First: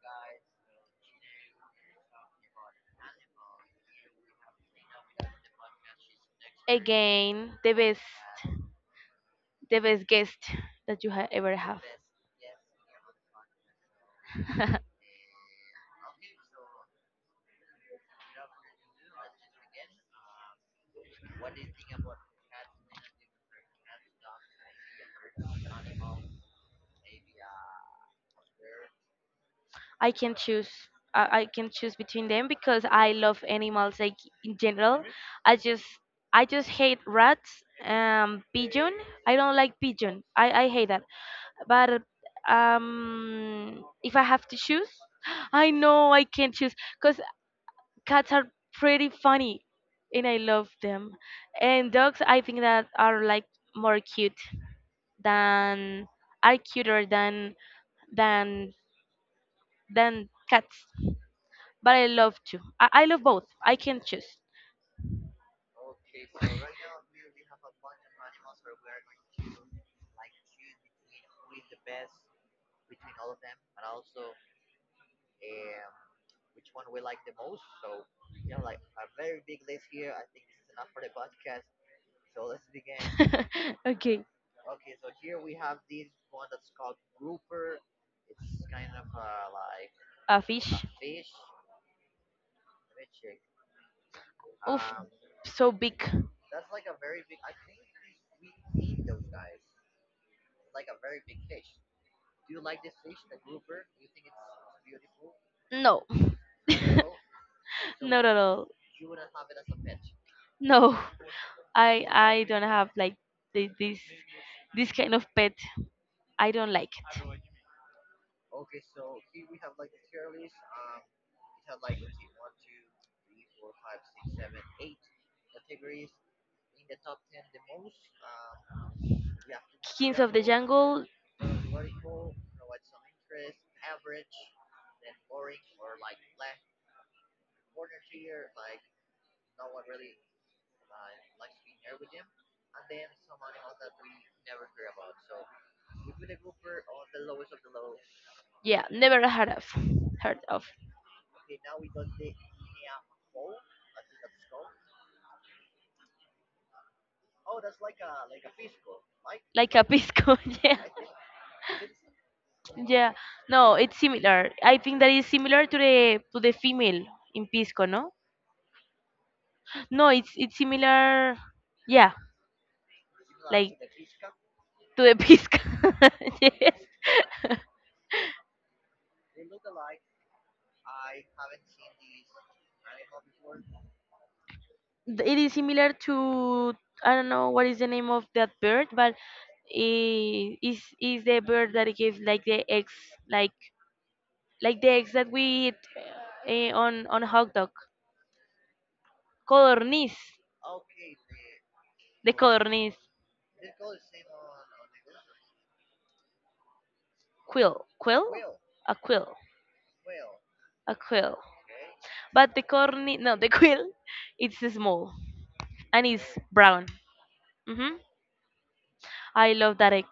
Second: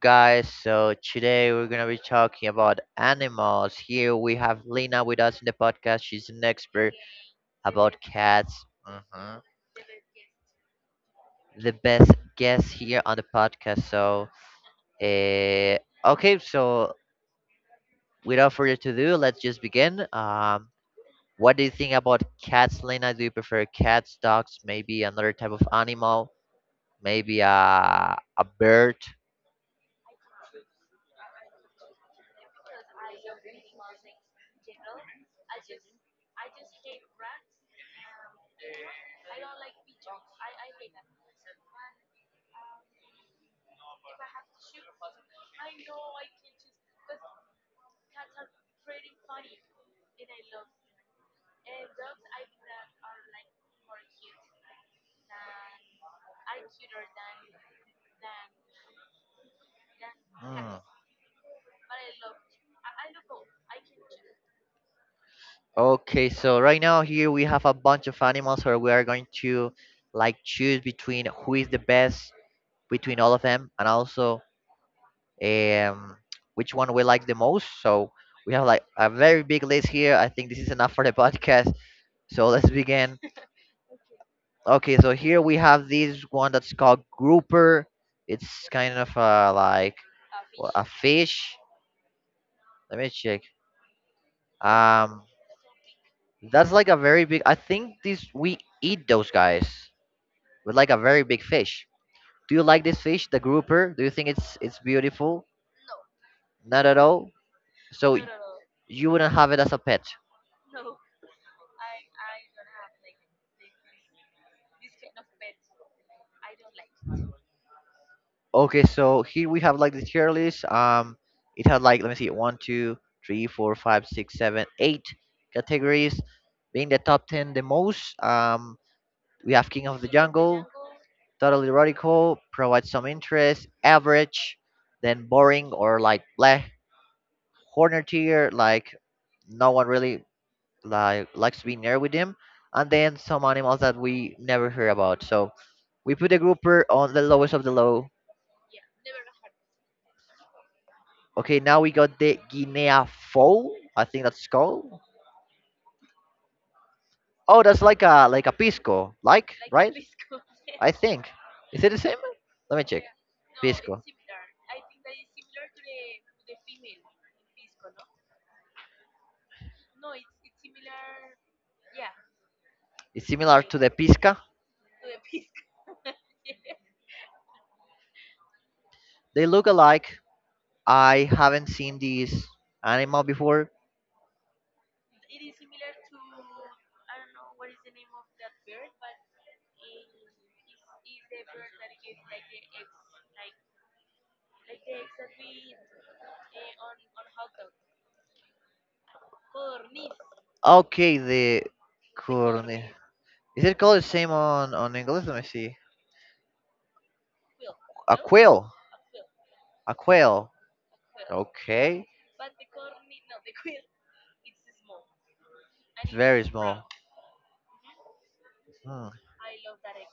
guys? So today we're gonna be talking about animals. Here we have Lena with us in the podcast. She's an expert again, about cats, the best guest that you ever the have. best guest here on the podcast. So, uh, okay, so without further ado, let's just begin. What do you think about cats, Lena? Do you prefer cats, dogs, maybe another type of animal, maybe a bird? I can choose. I can choose between them because I love animals, like in general. I just I just hate rats. Pigeon. I don't like pigeon. I hate that. But if I have to choose, I know I can't choose because cats are pretty funny and I love them. And dogs, I think that are like more cute than are cuter than than than Hmm. cats. But I love to. I love both. I can choose. Okay, so right now here we have a bunch of animals where we are going to like choose between who is the best between all of them and also um which one we like the most. So we have like a very big list here. I think this is enough for the podcast. So let's begin. Okay. Okay, so here we have this one that's called grouper. It's kind of like A well, a fish. fish. Let me check. Oof, Um, so big. that's like a very big. I think this we eat those guys. With like a very big fish. Do you like this fish, the grouper? Do you think it's beautiful? No. Not at all. So Not at all. you wouldn't have it as a pet. No. I don't have like this this kind of pet. I don't like it. Okay, so here we have like the tier list. It had like let me see, one, two, three, four, five, six, seven, eight categories. Being the top ten the most. We have King of the Kings of the Jungle, Jungle. totally radical, provides some interest, average, then boring or like bleh. Corner tier, like no one really likes to be near with them, and then some animals that we never hear about. So we put the grouper on the lowest of the low. Yeah, never heard of. Heard of. Okay, now we got the Guinea fowl. I think that's called. Oh, that's like a pisco, like Like a right? pisco, yeah. I think. Is it the same? Let me check. Yeah. Yeah. No, No, Pisco, it's it's similar. I think that is similar to the female in pisco, no? No, it's similar. Yeah, similar to like the pisca. to the pisco. Yes. They look alike. I haven't seen this animal before. It is similar to I don't know what is the name of that bird, but it is the bird that gives like like the eggs that we eat on hot dog. Codorniz, Okay, the the corne. Corny. codorniz. Is it called the same on English? Let me see. Quill, A quill, quail. a quill, A quail. a quill, Okay. but the corny, no, the quill. It's small, and It's it's very brown. small. Mm-hmm. Hmm. I love that egg.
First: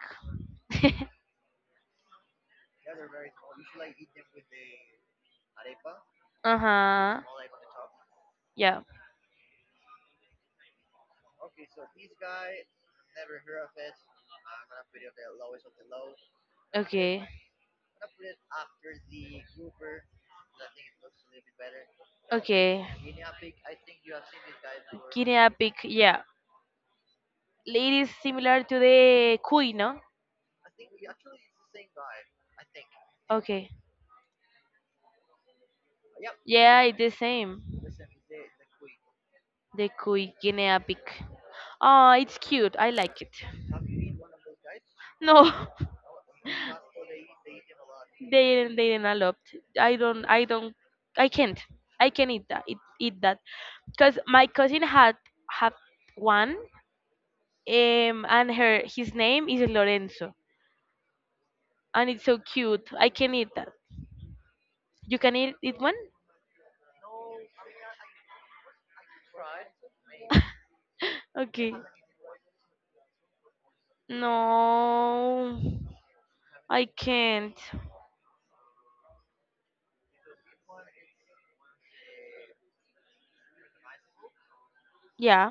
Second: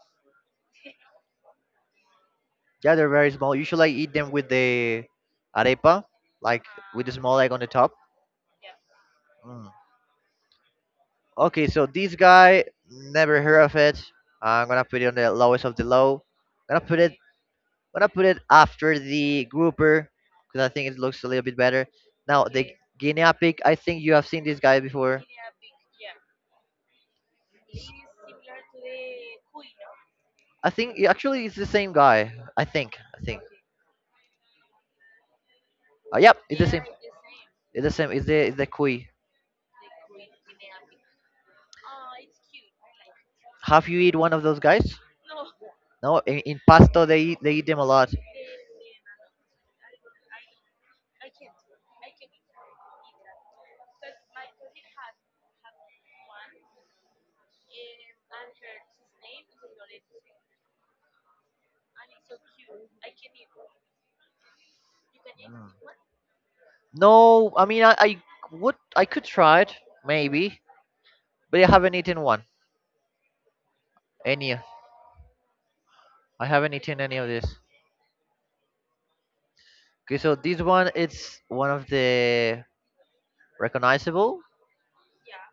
Yeah, they're very small. Usually I eat them with the arepa, like with the Uh-huh. small egg on the top. Yeah. Mm. Okay, so this guy, never heard of it. I'm gonna put it on the lowest of the low. gonna put it Okay. gonna put it after the grouper because I think it looks a little bit better. Now the Okay. guinea pig, I think you Guinea have seen this guy before. pig, yeah, it is similar to the cuy, no? I think actually it's the same guy. I think. I think. Okay. Yep, it's the same. Yeah, it's the same. It's the same. It's the cuy. The cuy guinea pig. Oh, it's cute, I like it. Have you eat one of those guys? No. No. In Pasto, they eat them a lot. They didn't, they didn't allow it. I don't. I can't. I can eat that, eat that, because my cousin had had one, and her, his name is Lorenzo, and it's so cute, I can eat that. You can eat one? No, I mean I would I could try it maybe, but I Okay. haven't eaten one. Any No, I haven't I eaten any of this. can't. Okay, so this one it's one of the recognizable. Yeah,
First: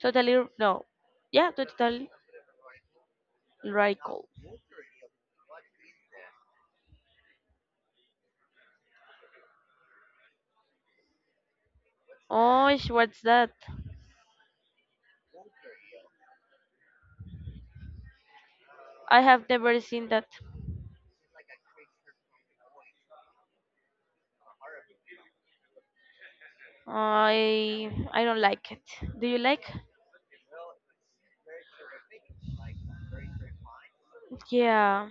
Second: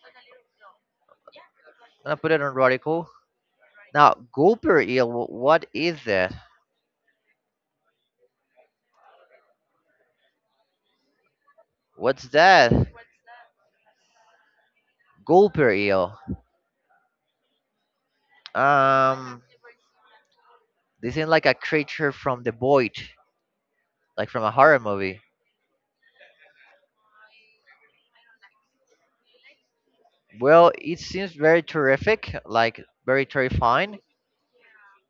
no, yeah, totally I'm gonna put it on radical. Now radical. gulper eel. What is that? What's that? Oh, what's that? Gulper eel. I Um, have never seen that. this is like a creature from the void, like from a horror movie. I don't like it. Do you like? Well, it seems very terrific, like very terrifying. Yeah.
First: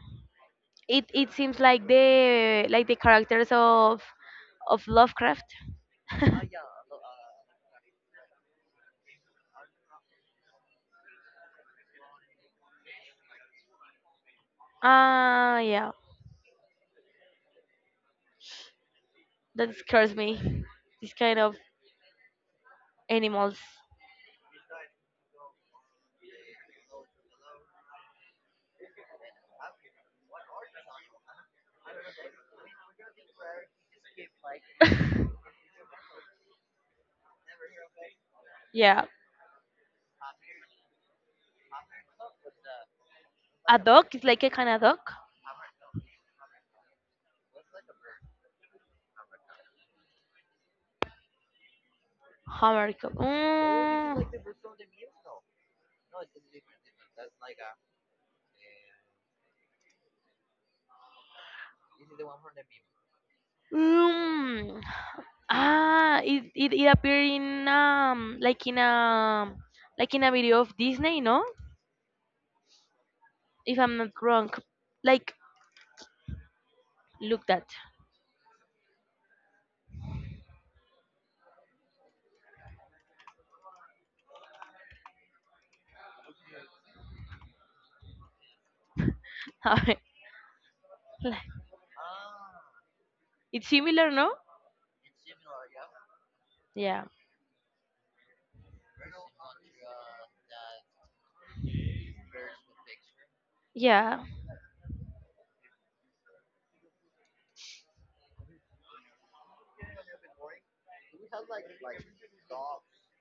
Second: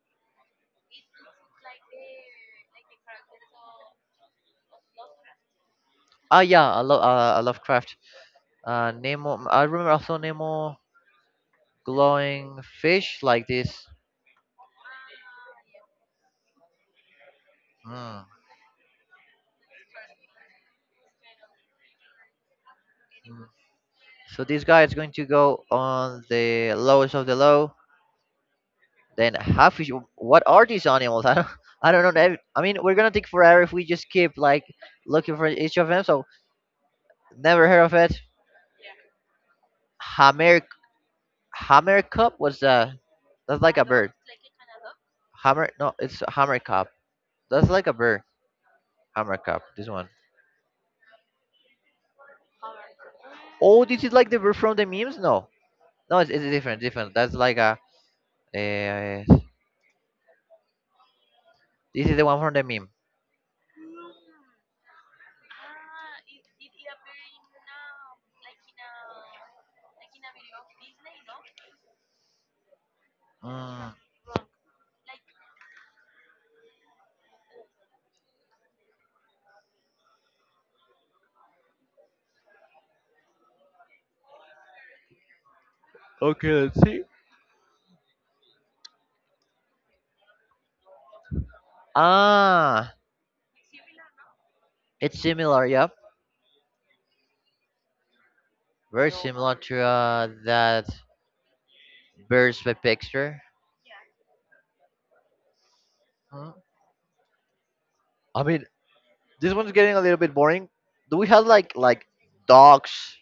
It seems like the characters of Lovecraft. Ah, yeah, I love craft. Nemo. I remember also Nemo glowing fish like this. Ah, yeah. Mm. That scares me. This kind of mm. animals. So this guy is going to go on the lowest of the low. Then how fish? What are these animals? I don't. I don't know. I mean, we're gonna take forever if we just keep like looking for each of them. So never heard of it. Yeah. Hammer, hammer cup. What's that? That's like A a bird. dog is like a kind of dog. Hammer? No, it's a hammer cup. That's like a bird. Hammer cup. This one. How are you? Oh, this is Mm. like the bird from the memes. No, no, it's different. Different. That's like a. Uh, this is the one from the meme. Mm. Ah, it, it appeared in like in a video of Disney, no? If Mm. I'm not wrong, like look that. A ver, like, Ah, it's similar, no? it's similar. Yep, Yeah. very similar to that birds by picture. Yeah. Mm. I mean, this one's getting a little bit boring. Do we have like dogs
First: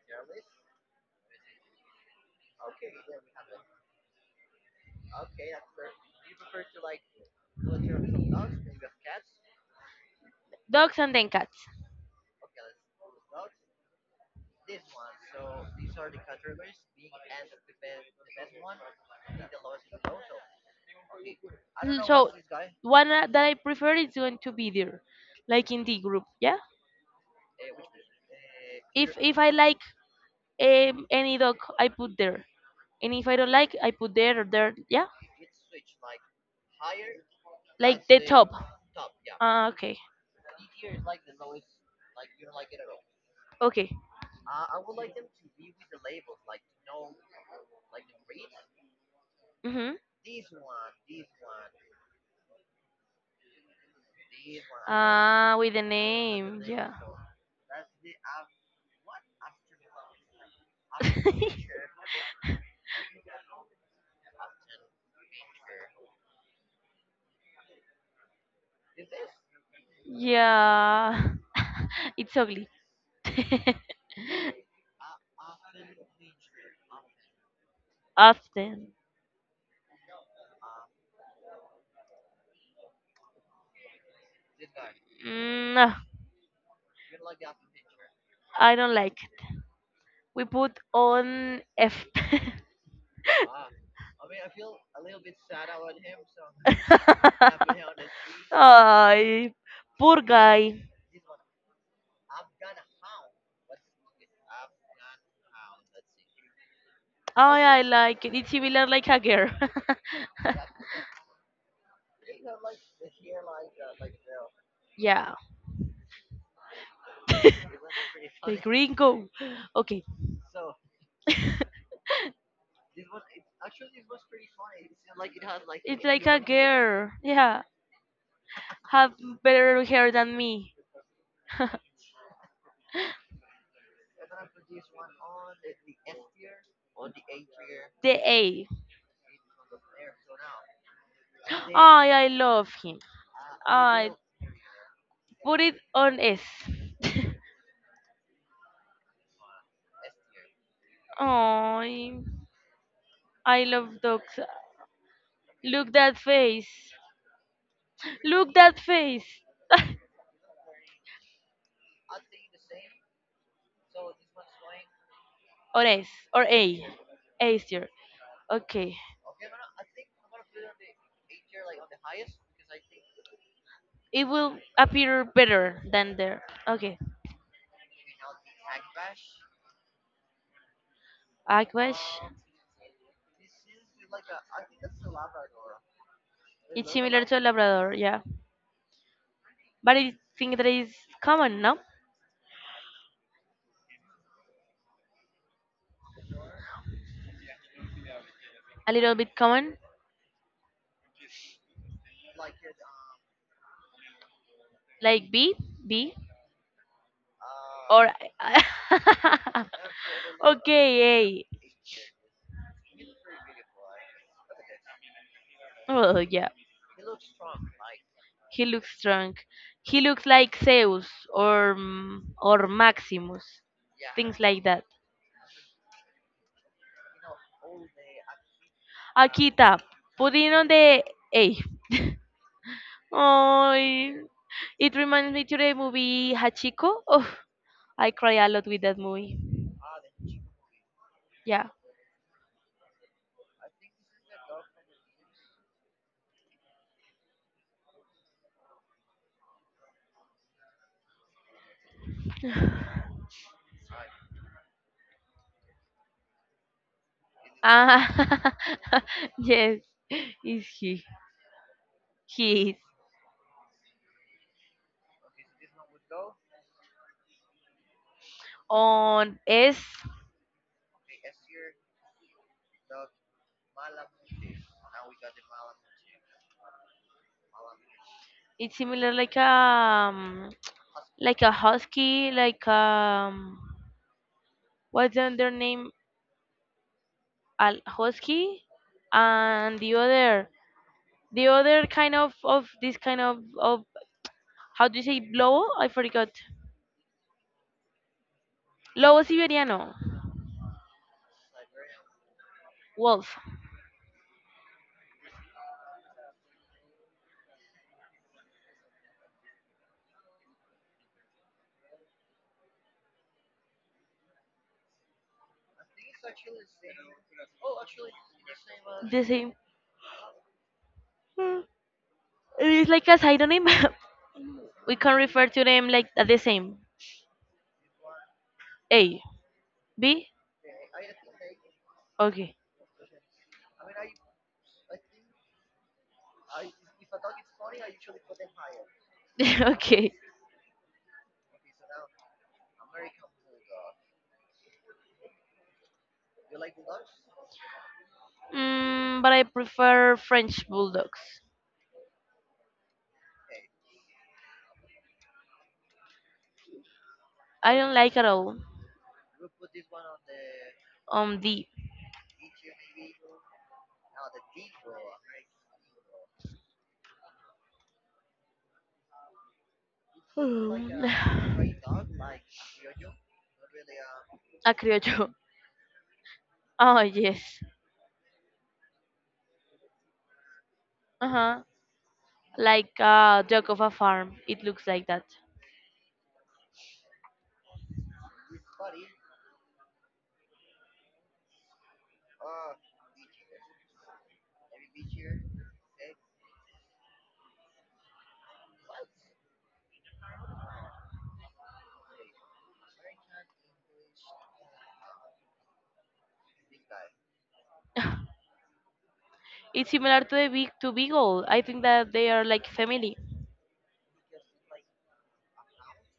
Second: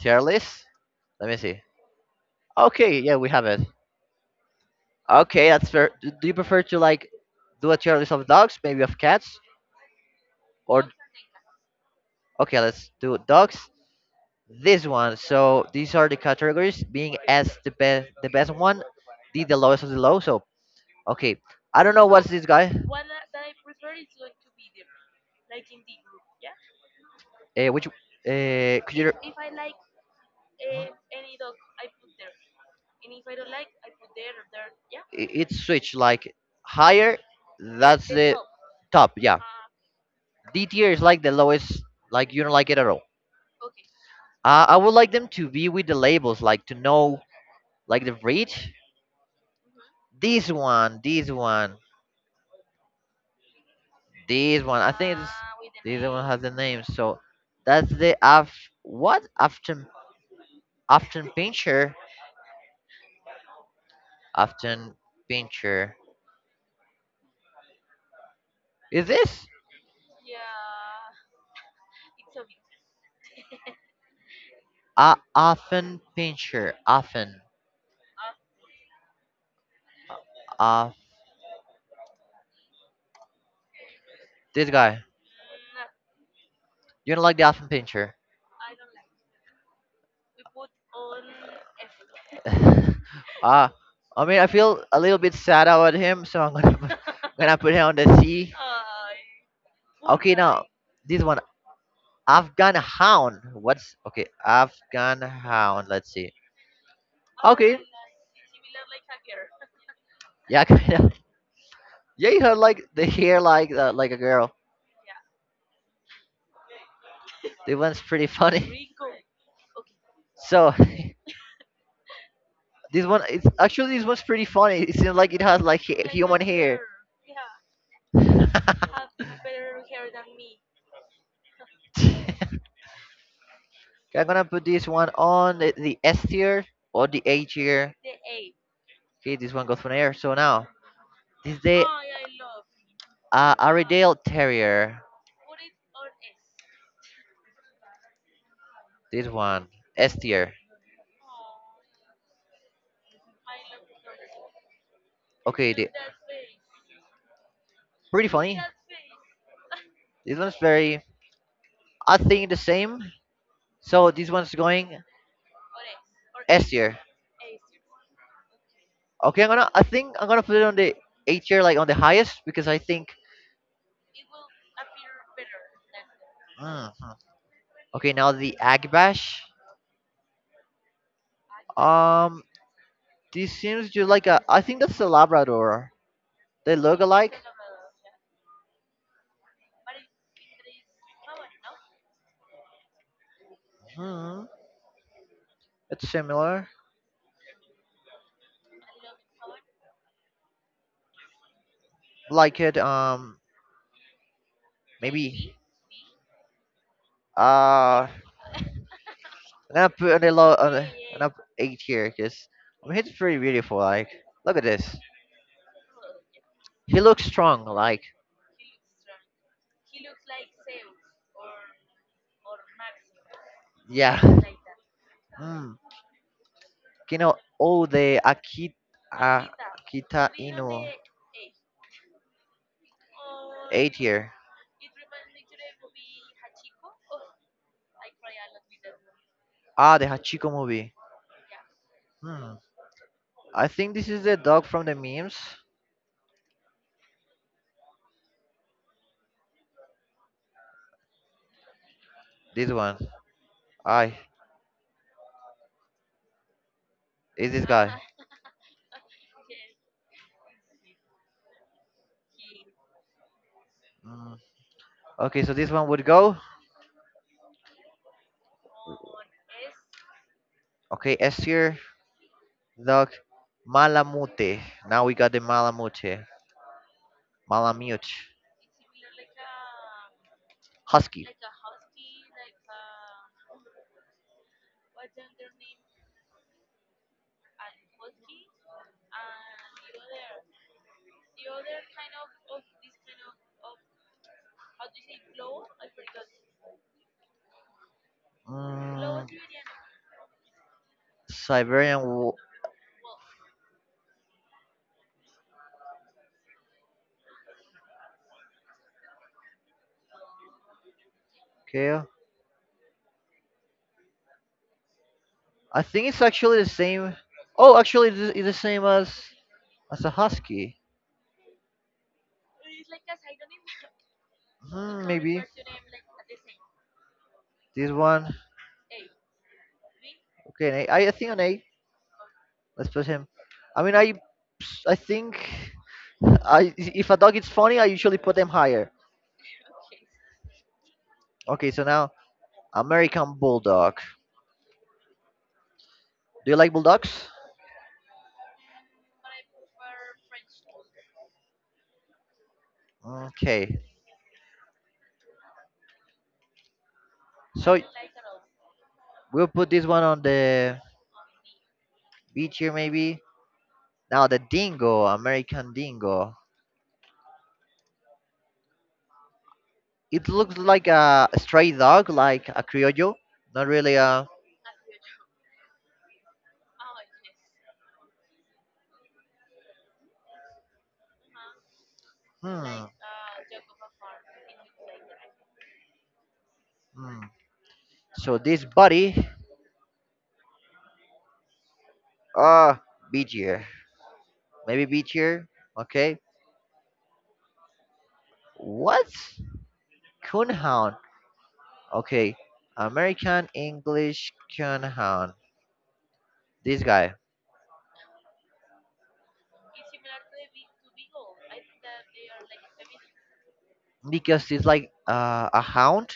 tier list? Let me see. Okay, yeah, we have it. Okay, that's fair. Do you prefer to like do a tier list of dogs, maybe of cats, or Dogs and then cats. okay, let's do dogs. This one. So these are the categories: being S the best one, D the lowest of the low. So okay, I don't know what's So this guy. one that I prefer is going to be there, like in the group. Yeah. Which could you? If I like, any dog, I put there, and if I don't like, I put there or there. Yeah. It's switch like higher. Like That's the the top. top. Yeah, Ah, okay. D tier is like the lowest. Like you don't like it at all. Okay. I would like them to be with the labels, like to know like the breed. Mhm. This one, this one, this one. I think it's Ah, with the this one has the name. name. Yeah. So that's the af what, after pincher after pincher is this Yeah. It's ugly. Often pincher. Often Often. uh this guy, Mm, no, you don't like the often pincher? I don't like it. We put on F. uh I mean I feel a little bit sad about him, so I'm gonna gonna put him on the C. Ay, poor Okay, now guy. guy. This one Afghan hound. What's okay? Afghan hound. Let's see. Ay, I Okay. like it. It's similar like a girl. Yeah, kind of. Yeah, you have like the hair like a girl. Yeah. This one's pretty The funny. gringo. Okay. So this one's pretty funny. It seems like it has like It's like a human hair. girl. Yeah. Have better hair than me. Okay, I'm gonna put this one on the S tier or the A tier. The A. Okay, this one goes from there. So now this is the Ay, I love him. I Airedale Terrier. put it on S. This one S tier. Ay, I love dogs. Okay, the, Look that face. pretty Look funny. that face. This one's very. I think the same. So this one's going Or S. Or S A. tier. A tier. Okay. Okay, I'm gonna. I think I'm gonna put it on the A tier, like on the highest, because I think. It will appear better than there. Okay. Mhm. Okay, now the Agbash. Aquash. Um, this seems just like a. I think that's a Labrador. They It's look similar alike. to a Labrador, yeah. But I think that is common, no? Hmm. It's similar. A little bit common. Like it. Like B? Maybe. B? Or. Uh, And I put and I love and, and Okay, I A. put eight here because I mean he's pretty beautiful. Like look at this, Well, yeah. he looks strong. Like He looks strong. He looks like Zeus or, mm, or Maximus, yeah, things like that. mm. you know all the Akita, Akita putting on Inu the A. Oh, eight here. it reminds me to the movie Hachiko. Oh, I cry a lot with that movie. Ah, the Hachiko movie. Yeah. Hmm. I think this is the dog from the memes. This one. I is this guy. Ah, yes, is he? He is Mm. Okay, so this one would go. on S. Okay, S tier dog Malamute. Now we got the Malamute. Malamute. It's similar Husky. like a husky, like, what's the other name? Al husky, and the other, the other kind of this kind of, how do you say lobo, I forgot. Lobo Mm, siberiano. Siberian Wolf. Kale. I think it's actually the same. Oh, actually, it's the same as The same. A husky. Mm. It's like a pseudonym. We Hmm, can maybe refer to them like at the same. this one. A, B. Okay, an eight. I think an eight. Okay. Let's put him. I mean, I think I if a dog is funny, I usually put them higher. Okay. Okay, so now American Bulldog. Do you like bulldogs? Mm, but I prefer french bulldogs. Okay, I so don't like at all. we'll put this one on the Um, the beach here, maybe. Now the dingo, American dingo, it looks like a stray dog, like a criollo, not really a. a criollo. Oh yes. Uh-huh. Hmm. Like uh, Jacova farm. It looks like that. hmm. So this body, uh, beachier, maybe beachier. Okay. What? Coonhound. Okay. American English coonhound. This guy, It's similar to the big, to Beagle. I think that they are like family. because it's like a hound.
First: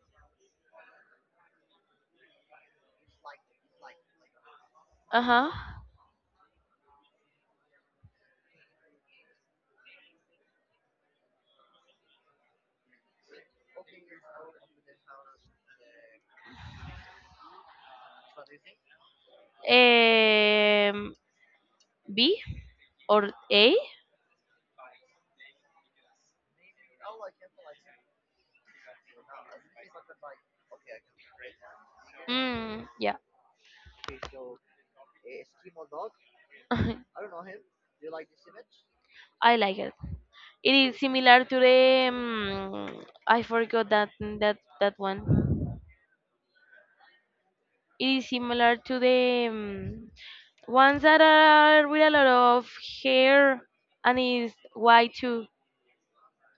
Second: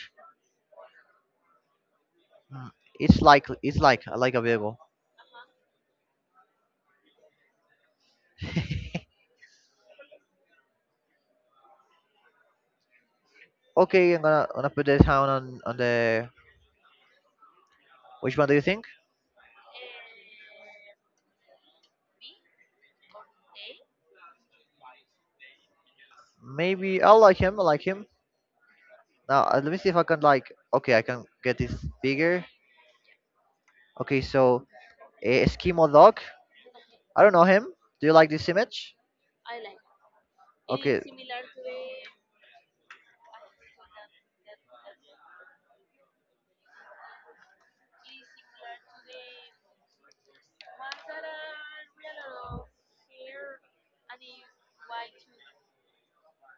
Hmm, It's like like a vehicle. Uh-huh. Okay, I'm gonna put this hound on the. Which one do you think? Um B or A? Maybe I like him. I like him. Now let me see if I can like. Okay, I can get this bigger. Mm, yeah. Okay, so Eskimo dog. I don't know him. Do you like this image? I like it. It is Okay. similar to the, I forgot that that one. It is similar to the, ones that are with a lot of hair, and is white too,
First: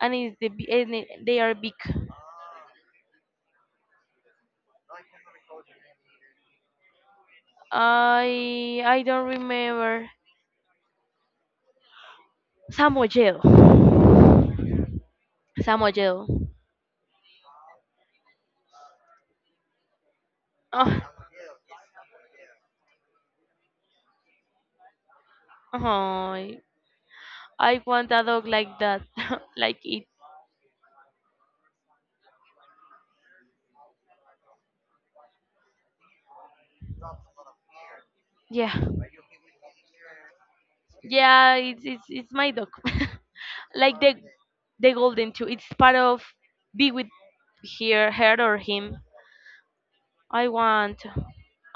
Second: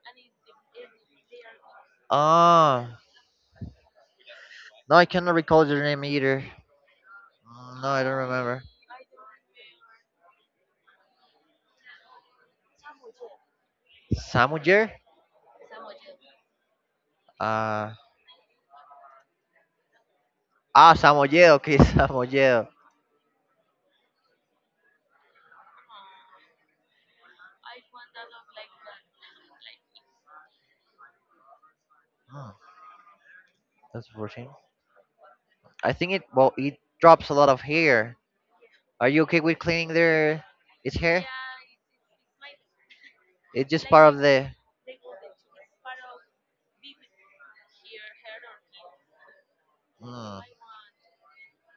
and they are big. Ah, no, I cannot recall their name either. Mm, no, I don't remember. I don't remember. Samoyedo. Samujer? Samoyedo. Uh, ah, Oh, Samoyedo. Okay, Samoyedo. oh, I want a dog like that, like it. Hmm, that's 14. I think it. Well, it drops a lot of hair. Yeah, Are you okay with cleaning their its hair? yeah. It's my dog. It's just Like part of the. the golden too. It's part of be with here, her or him. Mm. I want.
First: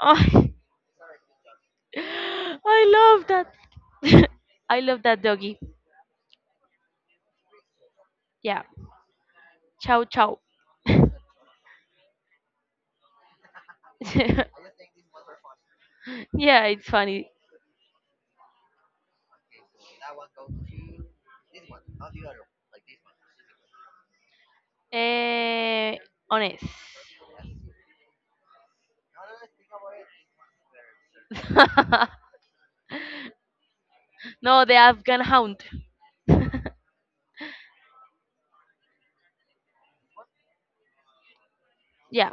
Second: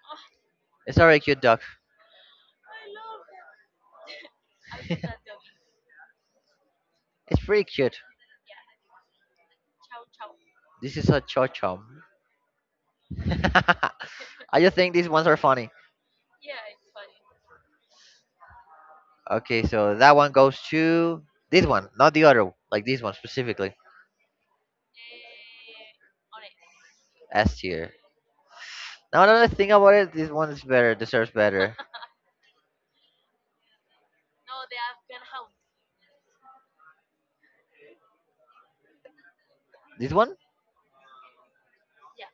Oh, It's a very cute dog. I love that. I love that doggy. It's pretty cute. Yeah. Ciao ciao. This is a chom. I just think these ones are funny. Yeah, it's funny. Okay, so that one goes to this one, not the other, like this one specifically. Eh, honest. S tier. Now another thing about it, this one is better, deserves better. No, the Afghan hound. this one? Yeah.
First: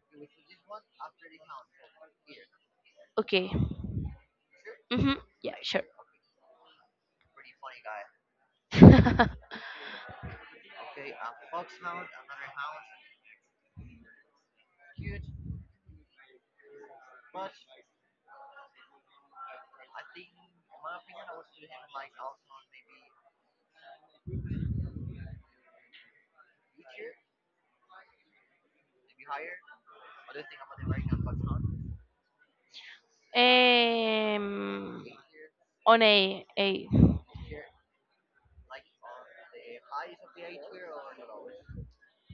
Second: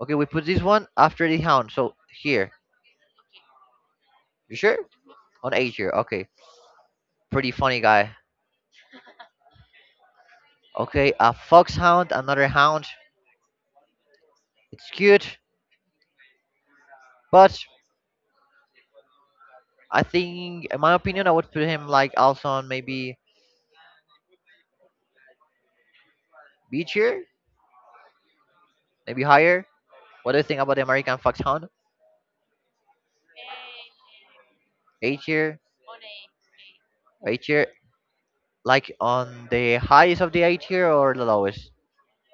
Okay, we put this one after the hound. So here. Okay. You sure? Mhm. On Yeah. A Sure. tier. Okay. Pretty funny guy. Okay, a foxhound, another hound. It's cute. But I think in my opinion I would put him like also on maybe B tier, maybe higher. What do you think about the American Foxhound? um, A tier, on a A tier, like on the highest of the A tier or the lowest?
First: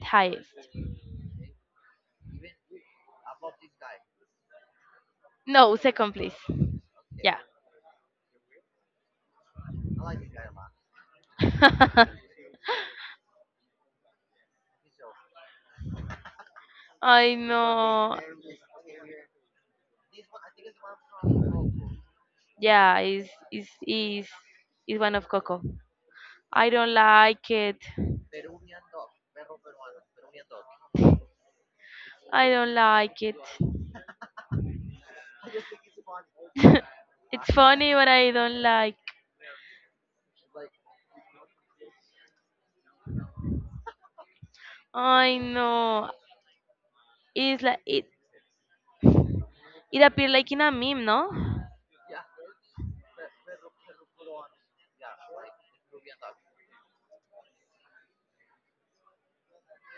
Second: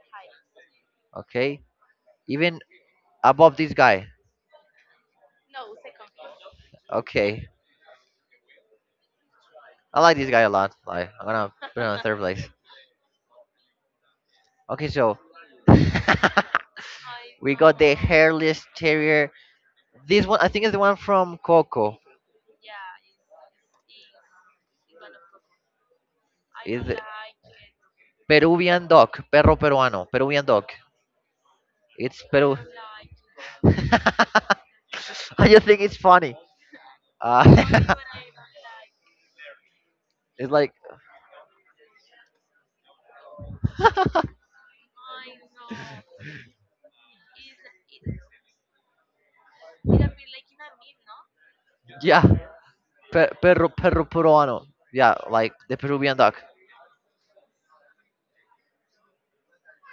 highest. Okay, even above this guy. No, second please. Yeah. Okay, I like this guy a lot. Like I'm gonna put it on third place. Okay, so I we got the know. hairless terrier. This one, I think, is the one from Coco. Yeah, is is one of Coco. I Is don't it like it. Peruvian dog, perro peruano, Peruvian dog. It's I Peru. don't like it. I just think it's funny. Uh, It's funny, but I don't like. it's like, I know. It's like it. It appeared like in a meme, no? yeah, perro peruano. Yeah, like the Peruvian dog.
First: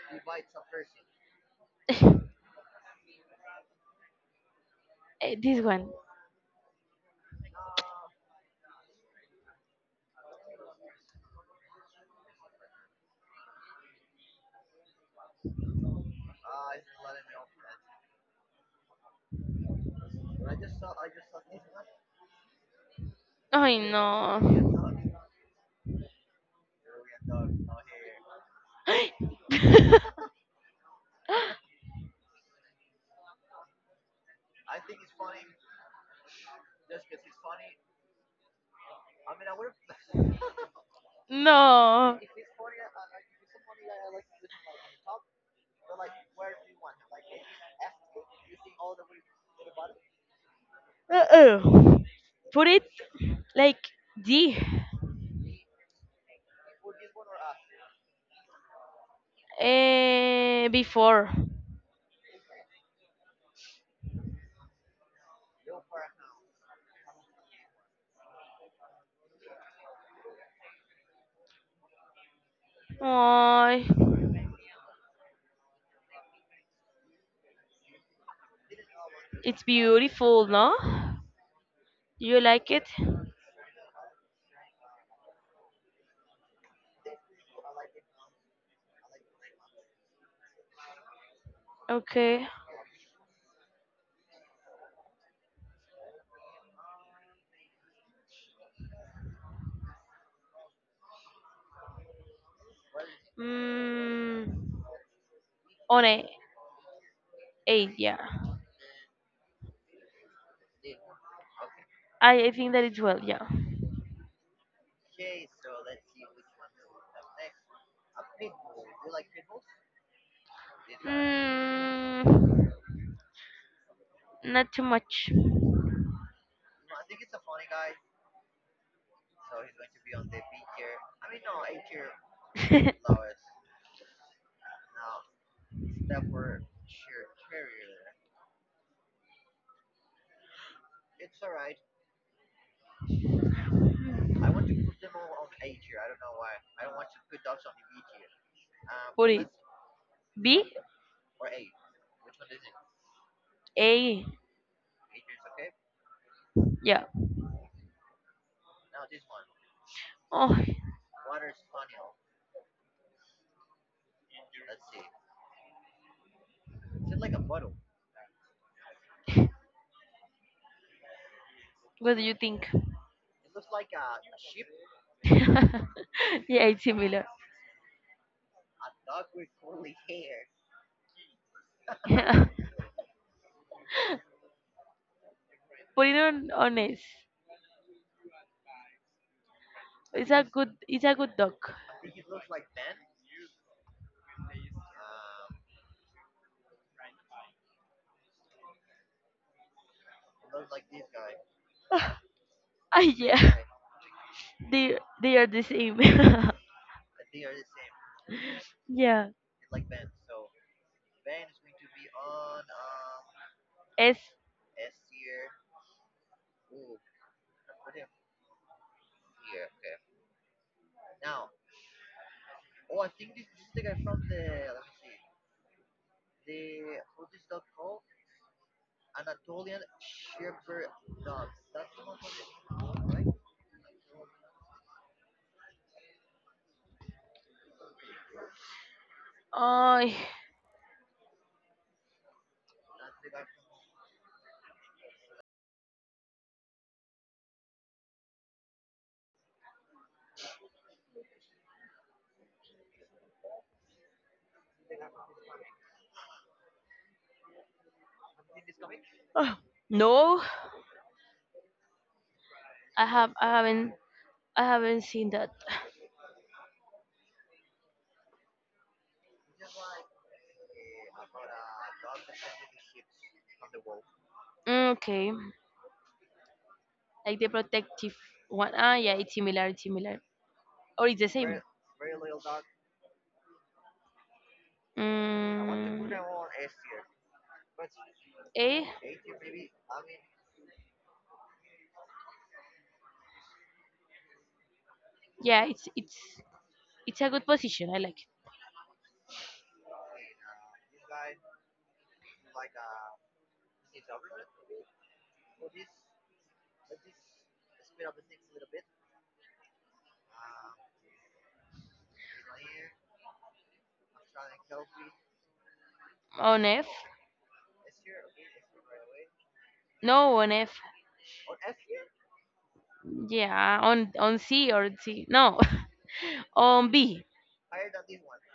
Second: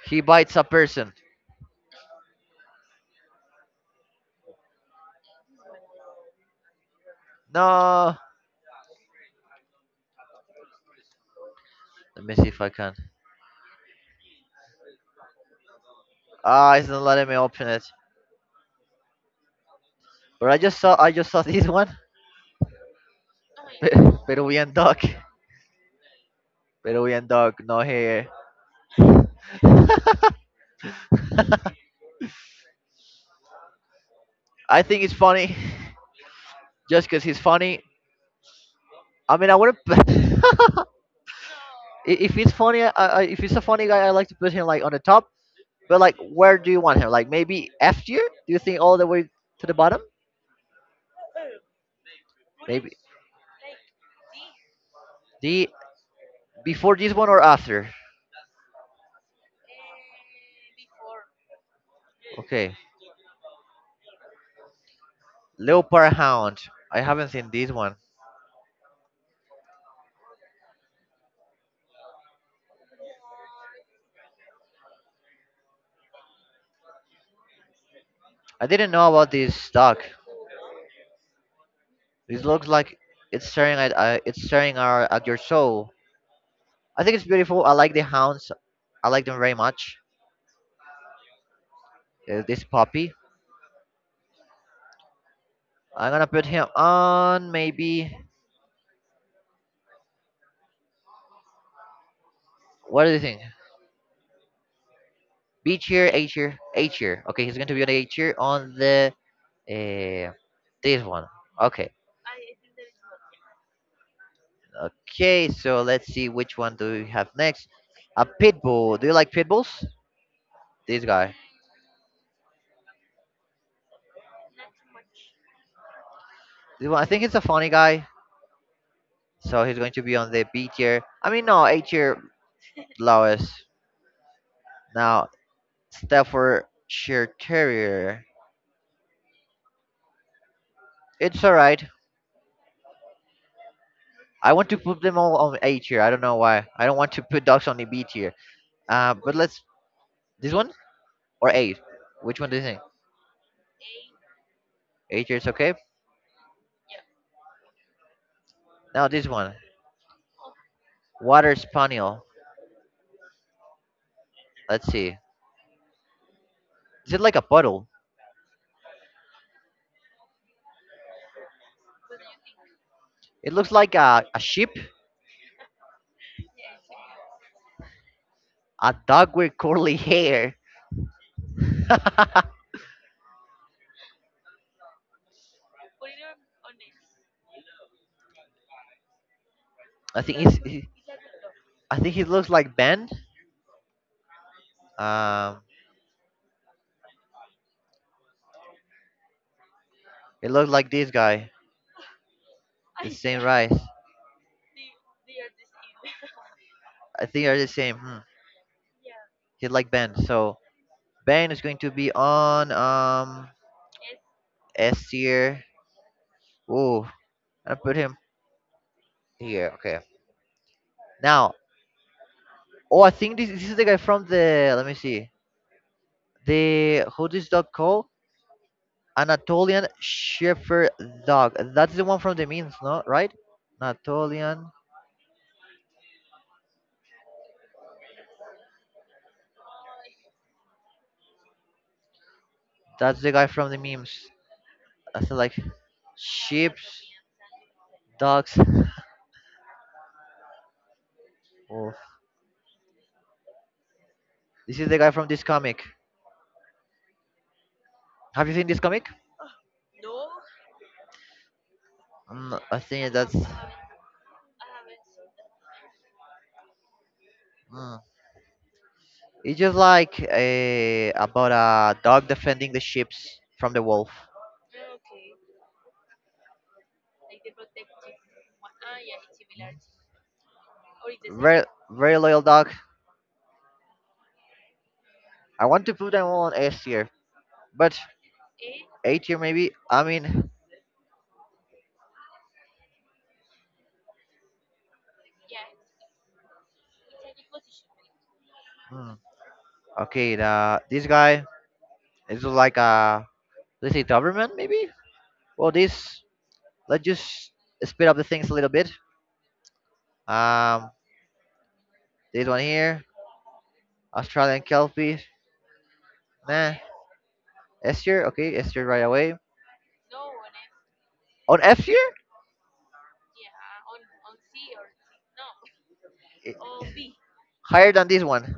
He bites a person. Eh, this one. No, let me see if I can. Ah, it's not letting me open it. But I just saw this one. I know. Peruvian dog. Peruvian dog, no hair. I think it's funny, just 'cause he's funny. I mean, I wouldn't. I- No. If he's funny, if he's a funny guy, I like to put him like on the top. But like, where do you want him? Like maybe F tier? Do you think all the way to the bottom? Uh-uh. Put it Maybe like D. the before this one or after? Eh, before. Okay, Leopard Hound. I haven't seen this one. Oh, I didn't know about it's this dog. beautiful, no? You This looks like it? like it's staring at it's staring our, at your soul. I think it's beautiful. I like the hounds. I like them very much. Okay. This puppy. I'm gonna put him on maybe. What do you think? Mm, B cheer, on a A tier. Okay, he's going to be on eight, A yeah. tier on the uh, this one. Okay, I think that it's, well, yeah. okay. So let's see which one do we have next. A pit bull. Do you like pit bulls? This guy. Mm, not too much. This one. I think it's a funny guy. So he's going to be on the B tier. I mean, no, A tier lowest. Now Staffordshire Terrier. It's alright. I want to put them all on A tier. I don't know why. I don't want to put dogs on the B tier. Put But it. let's this one B? or A. Which one do you think? A? 8 years, okay. Yeah. Now this one, Oh, water spaniel. Let's see. Is it like a puddle? what do you think? It looks like a sheep, Yeah, it's similar. a dog with curly hair. I Yeah. Put it on honest. It's think a he's. good, He, it's a good dog. I think he looks like Ben. Um, it looks like this guy. Ah It's the same yeah. rice. They are the same. I think they're the same. Hmm. Yeah. He like Ben. So Ben is going to be on S S tier. Ooh, I put him here. Okay. Now, oh, I think this is the guy from the. Let me see. The who this dog called? Anatolian Shepherd Dog. That's the one from the memes, no? Right? Anatolian. I That's the guy from the memes. I said like sheep, dogs. Wolf. This is the guy from this comic. Have you seen this comic? no. Mm, I I think that's. have I haven't, I haven't seen that. Mm. It's just like a, about a dog defending the sheep from the wolf. Mm, okay. Like the protective one. Ah yeah, it's similar, it's similar, or it's the Very, same? very loyal dog. I want to put Mm, them all on S tier, but A. A tier maybe. I mean, Yeah, it's a good position. I like it. mm, okay. The, this guy it's like a, let's say government maybe. Well, this, let's just speed up the things a little bit. Um, this one here, Australian Kelpie. On Nah, F. S tier. Okay, S tier right away. No, on F. On F tier, Yeah, on C or C. No, I- on B. higher than this one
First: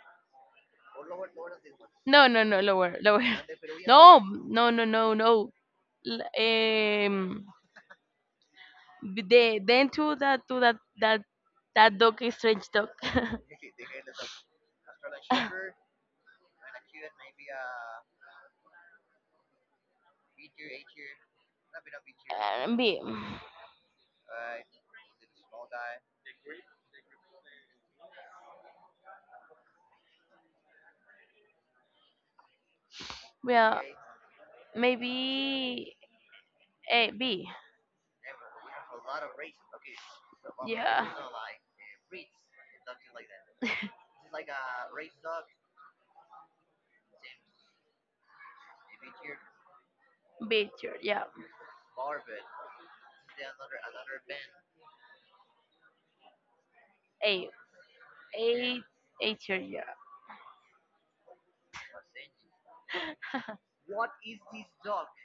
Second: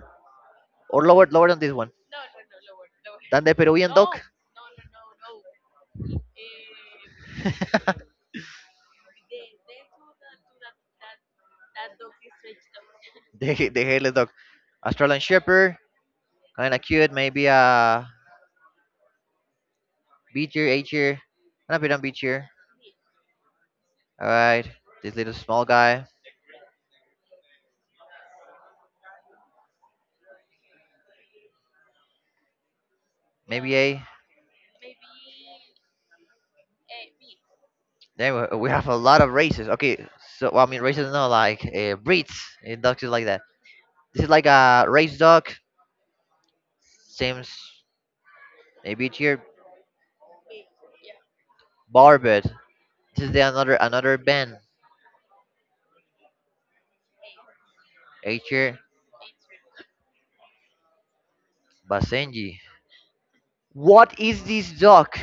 or lower than this one. No, no, no, lower, lower. Than the Peruvian dog. No, no, no, no, no. L- No. The, then to that, to that, that that dog is strange dog. The hairless dog. Australian Shepherd, kind of cute. Maybe a B tier, A tier, kind of bit on B tier. B. All right, this little small guy. Yeah. Maybe Well, A. maybe A, B. Then we have a lot of races. Okay, so well, I mean Yeah. races, no, like breeds, dogs is like that. This is like a race dog, same s- maybe here, Like? Yeah. Barbet. This is the another Ben, A. H Eight. here, Eight, yeah. Basenji. What is this dog?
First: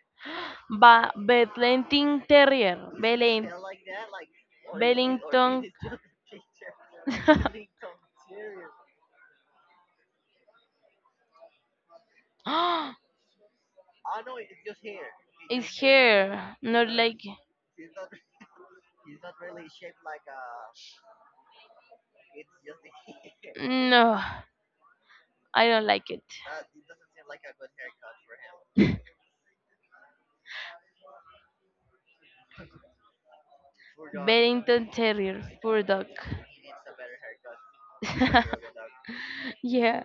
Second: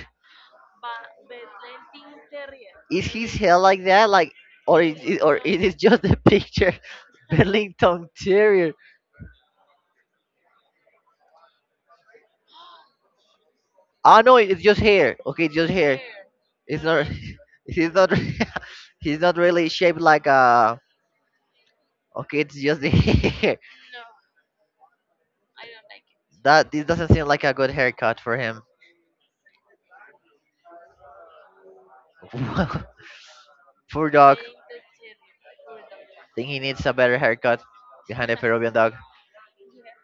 Ba, Bedlington Terrier. You Is his Belin, hair like that, like, is it is or is it, or it Bellington. is just a picture? Burlington Terrier. I Ah no, it's just hair. Okay, just it's hair. here. It's Not not. like He's not. He's not really shaped like a. Okay, it's just the hair. no. I don't like it. That this doesn't seem like a good haircut for him. Poor dog. Bellington Terrier. Poor dog. Think he needs a better haircut behind a Peruvian dog. He needs some rest. He's a terrible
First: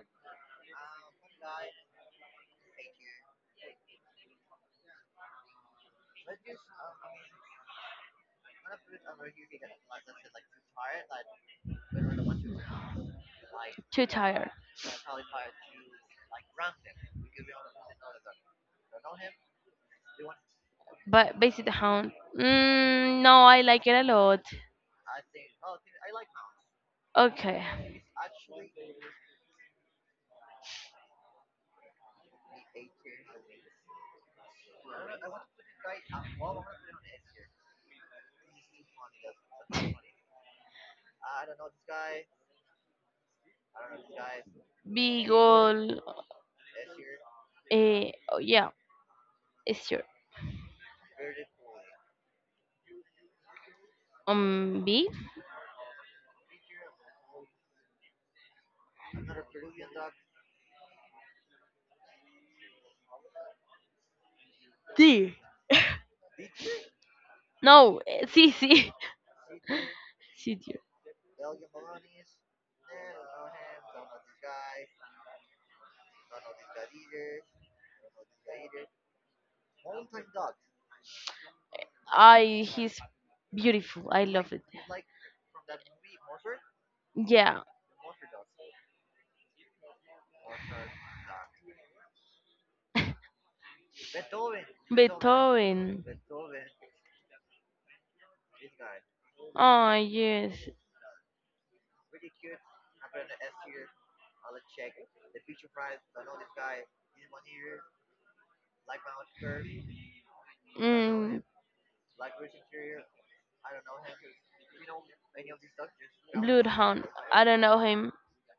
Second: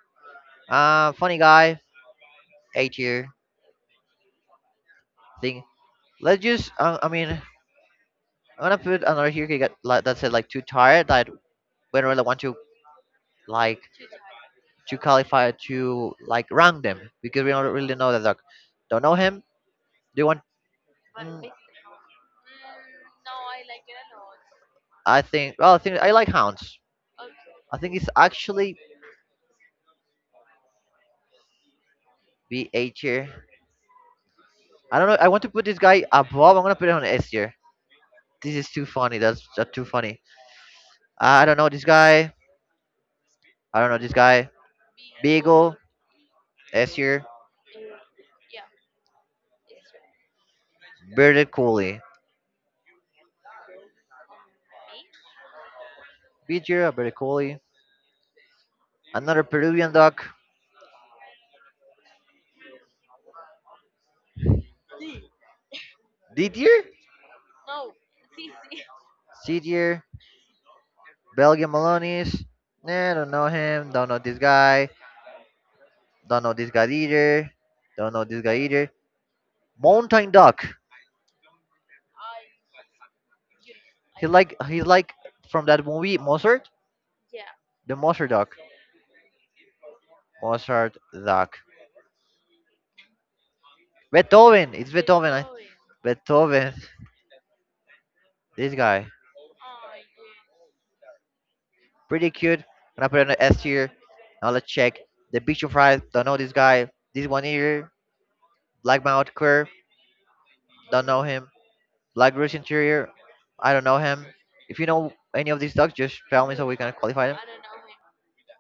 dog, yeah. Funny guy, 8 year thing. Let's just. I mean, I'm gonna put another here that like, that said like too tired. That we don't really want to like Too tired. to qualify to like rank them because we don't really know the dog. Don't know him. Do you want? But Mm, Basic Hound, mm, no, I like it a lot. I think. Well, I think I like hounds. Okay, I think it's actually B eight tier. I don't know. I want to put this guy above. I'm gonna put it on S tier. This is too funny. That's too funny. I don't know this guy. I don't know this guy. Beagle, Beagle, S tier. eh, oh, yeah, it's your Bearded Collie. B. B tier, Bearded Collie. Another Peruvian duck. D. D tier? No, eh, C, C. C tier. C, D. Belgian Maloney's. Nah, don't know him. Don't know this guy. Don't know this guy either. Don't know this guy either. Mountain duck. I he's beautiful. I love it. He's like from that movie Mozart. Yeah, The Mozart duck. Mozart duck. Beethoven. It's Beethoven. I- Beethoven. Beethoven. Beethoven. This guy. Oh yes. Pretty cute. Gonna put it on the S tier. Now let's check. The Beach Fries. Don't know this guy. This one here. Black Mouth Curve. Don't know Mm, him. Black Roost Interior. I don't know him. If you know any of these dogs, just tell me so we can Bloodhound. qualify them. I I don't know him,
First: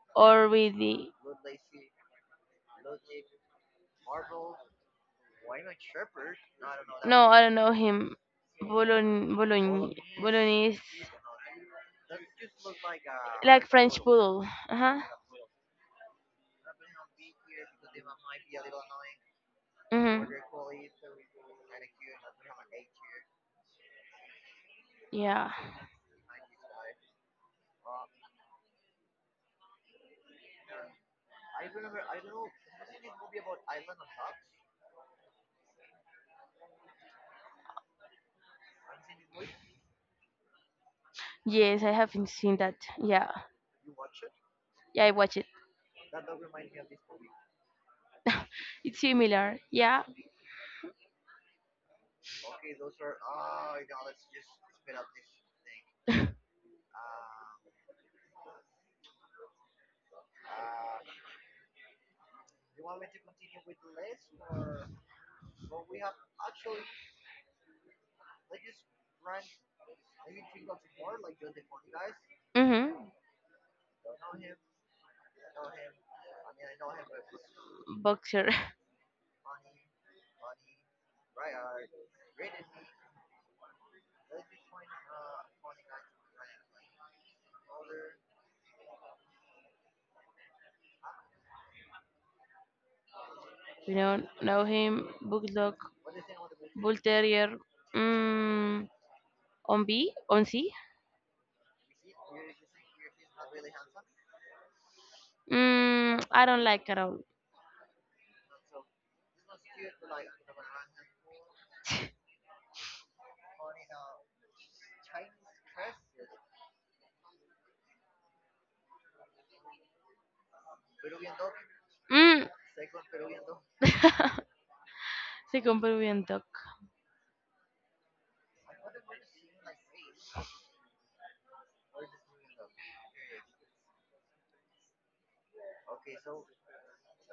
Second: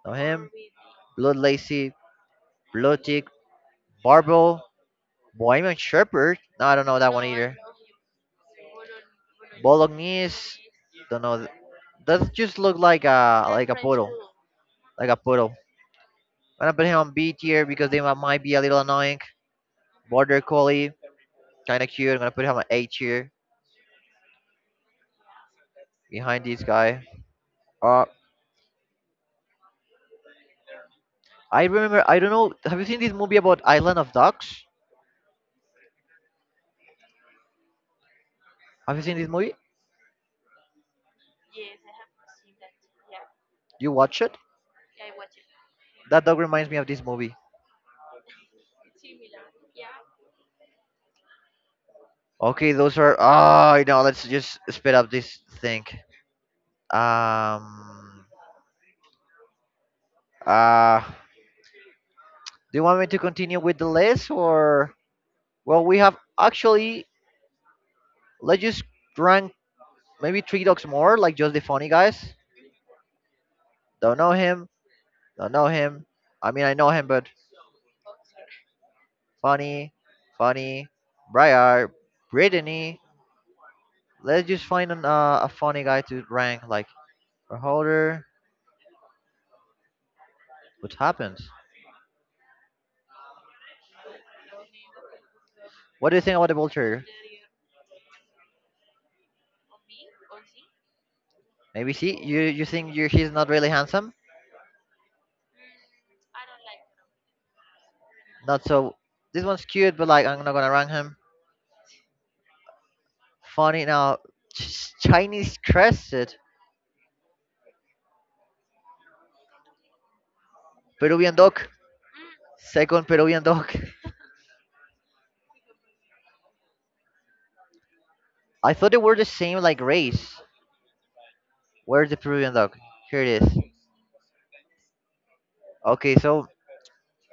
don't know him. Know or him. Really. really. Blood Lacy. Blood Tick. Barbel. Bohemian Shepherd. No, I don't know that. No, one No, I I don't either. know him. Bologn, Bologn, Bolognese. Don't know. Th- does just look like like a French, like a French poodle. poodle, poodle. Uh huh. like a poodle. I'm gonna put him on B tier because they might be a little annoying. Mhm. Border Collie, kind of cute. I'm gonna put him on A tier Yeah. behind this guy. Uh, I remember. I don't know. Have you seen this movie about Island of Dogs? Have you seen this movie? Yes, I haven't seen that. Yeah. You watch it? Yeah, I watch it. That dog reminds me of this movie. It's similar. Yeah. Okay, those are. Ah, you know. Let's just speed up this thing. Um. Uh. Do you want me to continue with the list or? Well, we have actually. Let's just rank maybe three dogs more, like just the funny guys. Mhm. Don't know him. Don't know him. I mean, I know him, but Boxer. funny, funny. Briar, Brittany. Let's just find an, a funny guy to rank. Like a holder. What happens? We don't know him. Bulldog. What do you think about the Bull vulture? Terrier. Mm, on B? On C? Maybe she. You think you he's not really handsome? Mm, I don't like at all. Not so. This one's cute, but like I'm not gonna rank him. Funny now. Ch- Chinese crested Peruvian dog. Mm, Second Peruvian dog. se compró bien dog. I thought they were the same like race. Where's the Peruvian dog? Here it is. Okay, so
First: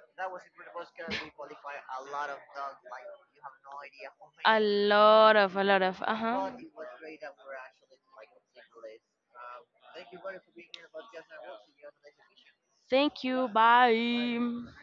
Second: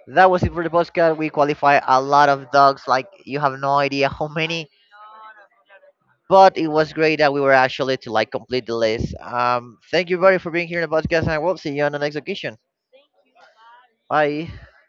that was it for the podcast. We qualify a lot of dogs, like you have no idea how many. Things, lot of, a lot of. Uh, But it was great that we were actually to like complete the list. Thank you, buddy, for being here in the podcast, and we'll see you on the next occasion. thank you. Bye. Bye.